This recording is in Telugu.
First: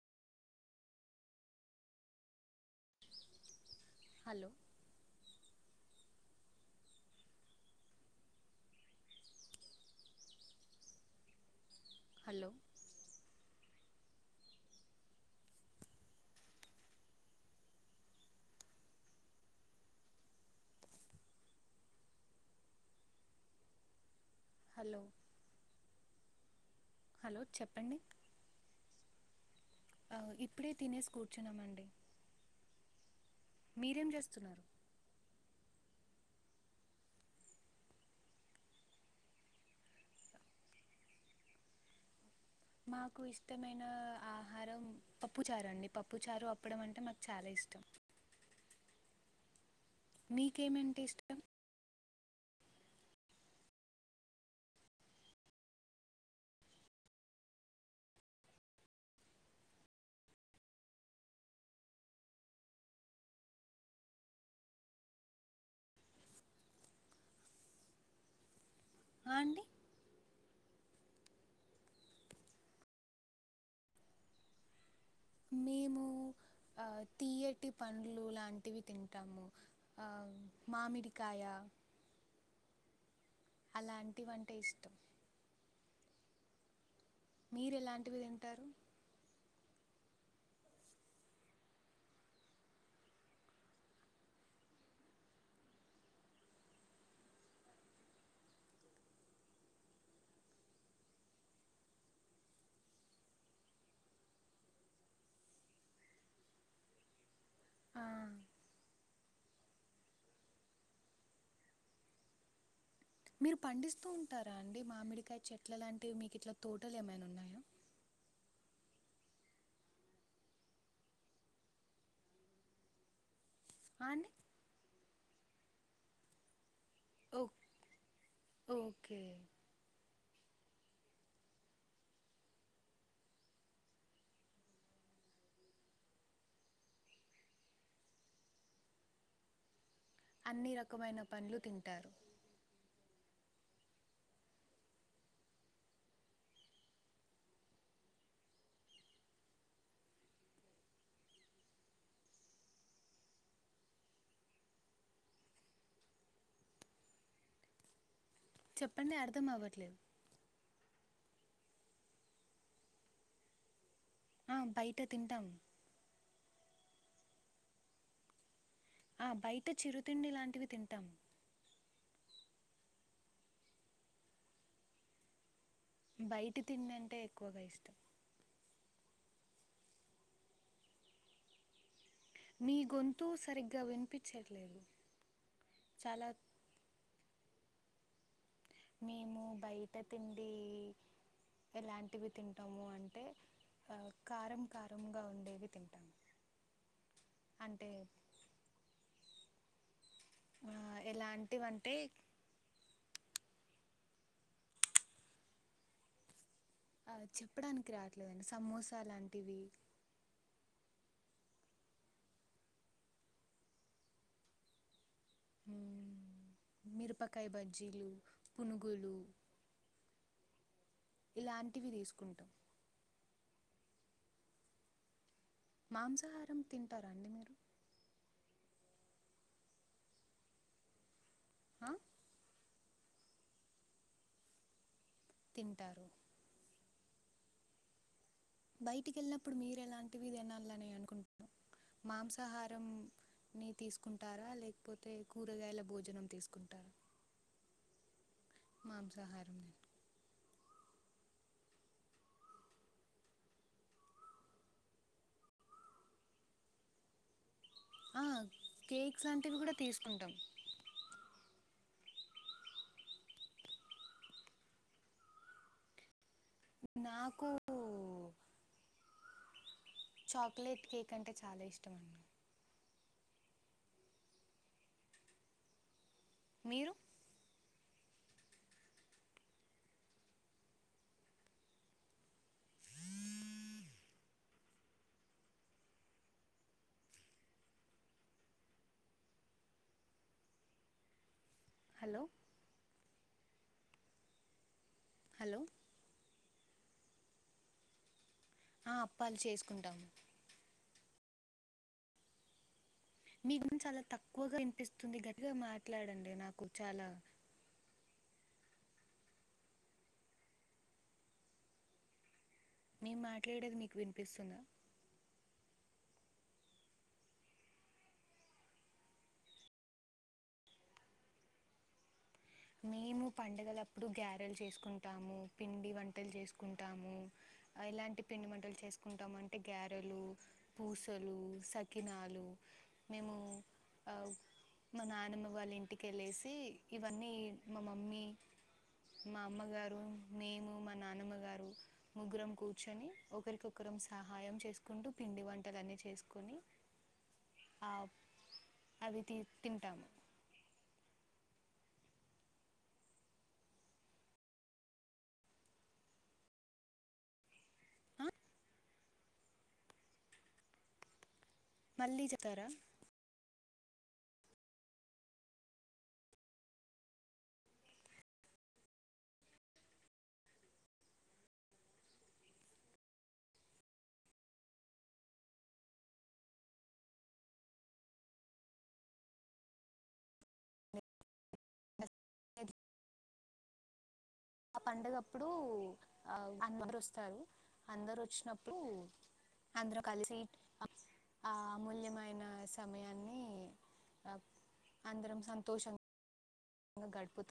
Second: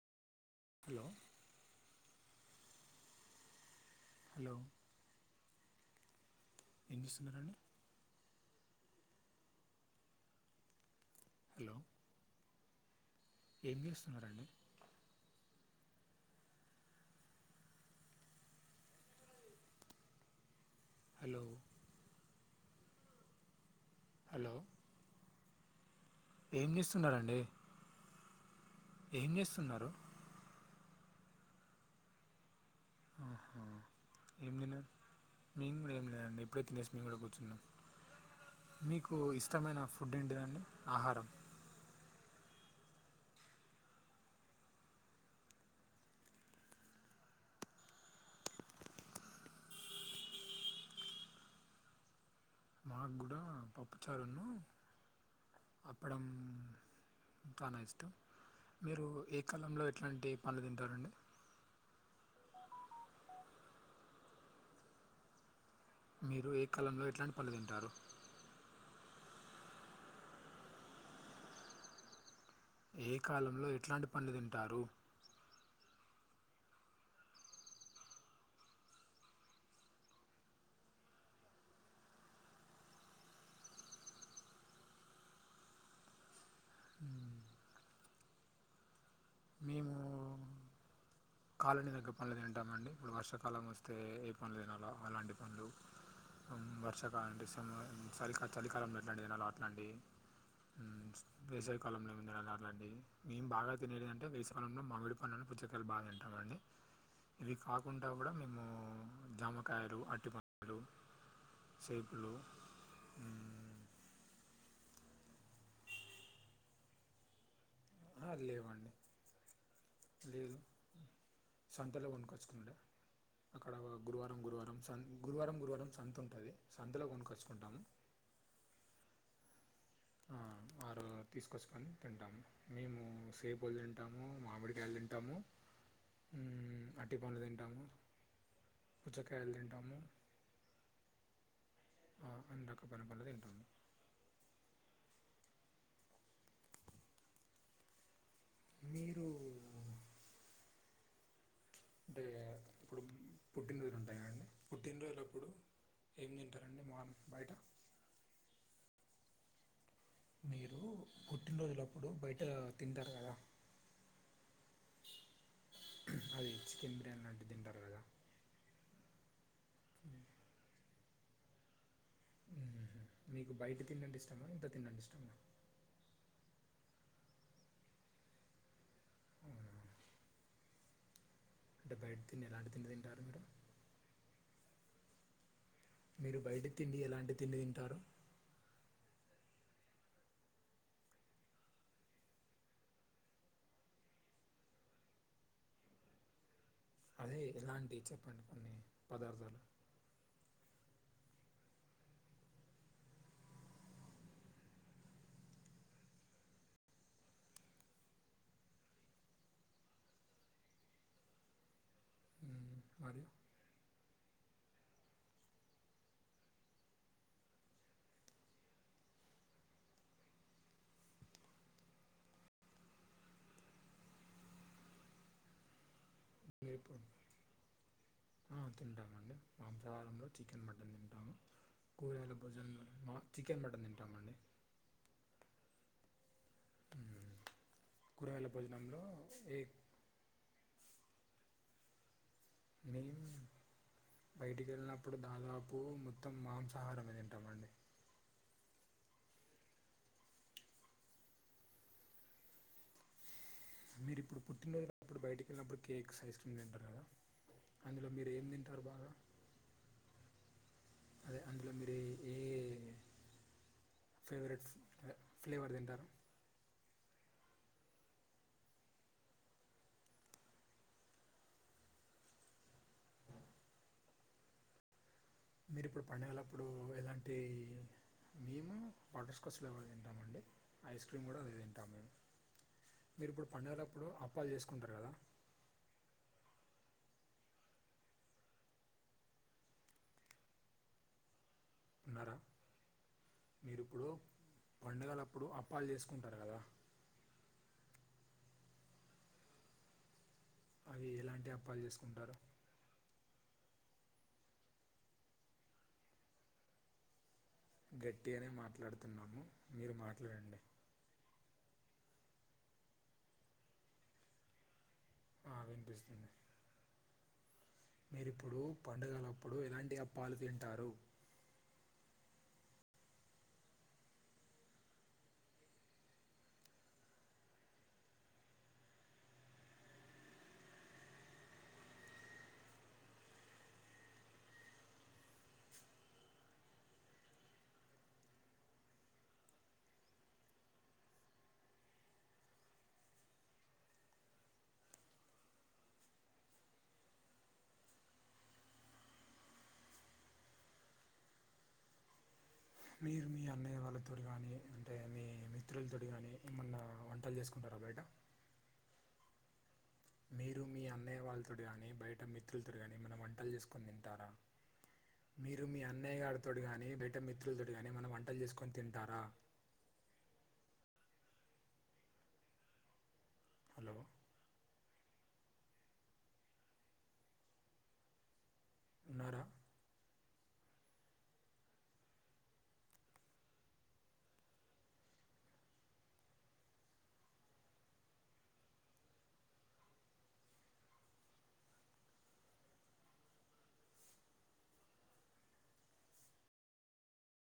హలో హలో ఏం చేస్తున్నారు అండి హలో హలో ఏం చేస్తున్నారు అండి హలో హలో ఏం చేస్తున్నారు అండి హలో చెప్పండి ఏం చేస్తున్నారు ఆ, ఇప్పుడే తినేసి కూర్చున్నామండి మీరేం ఏం చేస్తున్నారు తిన్నారు ఏం లే నేను ఇప్పుడే తినేసి మేము కూడా కూర్చున్నాను మీకు ఇష్టమైన ఫుడ్ ఏంటిదండి ఆహారం మాకు ఇష్టమైన ఆహారం పప్పు చారు అండి పప్పు చారు అప్పడం అంటే మాకు చాలా ఇష్ట మీకేమంటే ఇష్టం నాకు కూడా పప్పు చారును అప్పడం చానా ఇష్టం మీరు ఏ కాలంలో ఎట్లాంటి పండ్లు తింటారండి మీరు ఏ కాలంలో ఎట్లాంటి పండ్లు తింటారు ఆ అండి ఏ కాలంలో ఎట్లాంటి పండ్లు తింటారు మేము ఆ తియ్యటి పండ్లు లాంటివి తింటాము ఆ మామిడికాయ అలాంటివంటే ఇష్టం మ్మ్. మీరు ఎలాంటివి తింటారు మేము కాలనీకి దగ్గ పండ్లు తింటామండి ఇప్పుడు వర్షాకాలం వస్తే ఏ పండ్లు తినలో అలాంటి పండ్లు ఉ వర్షాకాలం అంటే ఇసము చలిక చలికాలంలో ఎట్లాంటివి తినాలో అట్లాంటివి ఉ వేసావి కాలంలో ఏమి తినాలో అట్లాంటివి మేము బాగా తినేది అంటే వేసాకాలంలో మామిడి పండ్లను పుచ్చ కాయలు బాగా తింటామండి ఇవి ఆ, కాకుండా కూడా మేము జామకాయలు, అరిటి పండ్లు, సేపులు మీరు పండిస్తూ ఉంటారా అండి మామిడికాయ చెట్ల లాంటివి మీకు ఇట్లా తోటలు ఏమైనా ఉన్నాయా లేవండి లేదు సంతలో కొనుకొచ్చుకుంటాం అక్కడ ఆ అండి గురువారం గురువారం సన్ గురువారం గురువారం సంత ఉంటది సంతలో ఓకే కొనుక్కొచ్చుకుంటాము ఓకే ఆ తీసుకొచ్చుకని తింటాము మేము సేపులు తింటాము మామిడి కాయలు తింటాము అరటి పండ్లు తింటాము పుచ్చకాయలు తింటాము అన్ని రకమైన పండ్లు తింటారు ఆ, అన్ని రకమైన పండ్లు తింటాము మీరు అంటే ఇప్పుడు పుట్టినరోజులు ఉంటాయి కండి పుట్టినరోజులప్పుడు ఏం తింటారండి మాము బయట చెప్పండి అర్థం అవ్వట్లేదు మీరు పుట్టినరోజులప్పుడు బయట తింటారు కదా ఆ బయట తింటాం అది చికెన్ బిర్యానీ లాంటివి తింటారు కదా ఆ బయట చిరుతిండి లాంటివి తింటాం ఉహు మీకు బయట తిండి అంటే ఇష్టమా ఇంట్లో తిండి అంటే ఇష్టమా బయట తిండి అంటే ఎక్కువగా ఇష్టం అవునా అంటే బైట మీ గొంతు సరిగ్గా వినిపించట్లేదు చాలా మీరు బయట తిండి ఎలాంటి తిండి తింటారు మేము బయట తిండి ఎలాంటివి తింటాము అంటే ఆ కారం కారంగా ఉండేవి తింటాము అదే అంటే ఎలాంటి చెప్పండి కొన్ని పదార్థాలు ఆ ఎలాంటివి అంటే ఆ చెప్పడానికి రావట్లేదండి సమోసా లాంటివి మ్మ్. మరియు మిరపకాయ బజ్జీలు పునుగులు ఇలాంటివి తీసుకుంటాం మాంసాహారం మీరు ఇప్పుడు తింటారా అండి మీరు ఆ తింటామండి మాంసాహారంలో చికెన్ మటన్ తింటాము ఆ? కూరగాయల భోజన మా చికెన్ మటన్ తింటామండి తింటారు మ్మ్. కూరగాయల భోజనంలో బయటికి వెళ్ళినప్పుడు ఏ మీరేలాంటివి తినాలని అనుకుంటరు మాంసం నేను బయటికి లేకపోతే వెళ్ళినప్పుడు దాదాపు కూరగాయల భోజనం మొత్తం మాంసాహారమే తింటామండి మాంసహారం తీన్ మీరు ఇప్పుడు పుట్టినరోజు అప్పుడు బయటికి వెళ్ళినప్పుడు కేక్స్ ఐస్ క్రీమ్ తింటారు కదా అందులో ఆ, మీరు ఏం తింటారు బాగా కేక్స్ లాంటివి కూడా తీసుకుంటాం అదే అందులో మీరు అది ఏ ఫేవరెట్ ఫ్లేవర్ తింటారు నాకు చాక్లెట్ కేక్ అంటే చాలా ఇష్టం అండి మీరు ఇప్పుడు పండుగళ్లప్పుడు మీరు ఎలాంటి మేము బటర్స్కాచ్ ఫ్లేవర్ తింటామండి ఐస్ క్రీమ్ కూడా అదే తింటాము మేము మీరు ఇప్పుడు పండగలప్పుడు అప్పాలు చేసుకుంటారు కదా హలో మీరిప్పుడు హలో పండుగలప్పుడుఅప్పాలు చేసుకుంటారు కదా ఆ అప్పాలు చేసుకుంటాము అవి ఎలాంటి అప్పాలు చేసుకుంటారు మీ గొంతు చాలా తక్కువగా వినిపిస్తుంది గట్టిగా మాట్లాడండి నాకు చాలా గట్టిగానే మాట్లాడుతున్నాము మీరు మాట్లాడండి మేము మాట్లాడేది మీకు వినిపిస్తుందా ఆ వినిపిస్తుంది మీరిప్పుడు పండుగలప్పుడు ఎలాంటి అప్పాలు తింటారు మేము పండగలప్పుడు గ్యారెలు చేసుకుంటాము పిండి వంటలు చేసుకుంటాము ఎలాంటి పిండి మంటలు చేసుకుంటామంటే గారెలు పూసలు సాక్కినాలు మేము ఆ మా నానమ్మ వాళ్ళ ఇంటికి ఎళ్ళేసి ఇవన్నీ మా మమ్మీ మా అమ్మగారు మేము మా నానమ్మ గారు ముగ్గురం కూర్చొని ఒకరికొకరు సహాయం చేసుకుంటూ పిండి వంటలన్ని చేసుకోని ఆ అవి తి తింటాము మీరు మీ అన్నయ్య వాళ్ళతోటి గానీ అంటే మీ మిత్రులతోటి గానీ ఏమన్నా వంటలు చేసు మీరు మీ అన్నయ్య వాళ్ళతోటి గానీ బయట మళ్ళీ చెప్తారా మిత్రులతోటి గాని ఏమన్నా వంటలు చేసుకొని తింటారా మీరు మీ అన్నయ్య గారితోటి గానీ బయట మిత్రులతోటి గానీ ఏమన్నా వంటలు చేసుకొని తింటారా హలో ఉన్నారా ఆ పండగప్పుడు ఆ అందరు వస్తారు అందరు వచ్చినప్పుడు అందరూ కలిసి ఆ అమూల్యమైన సమయాన్ని ఆ అందరం సంతోషం [inaudible] గడుపుతా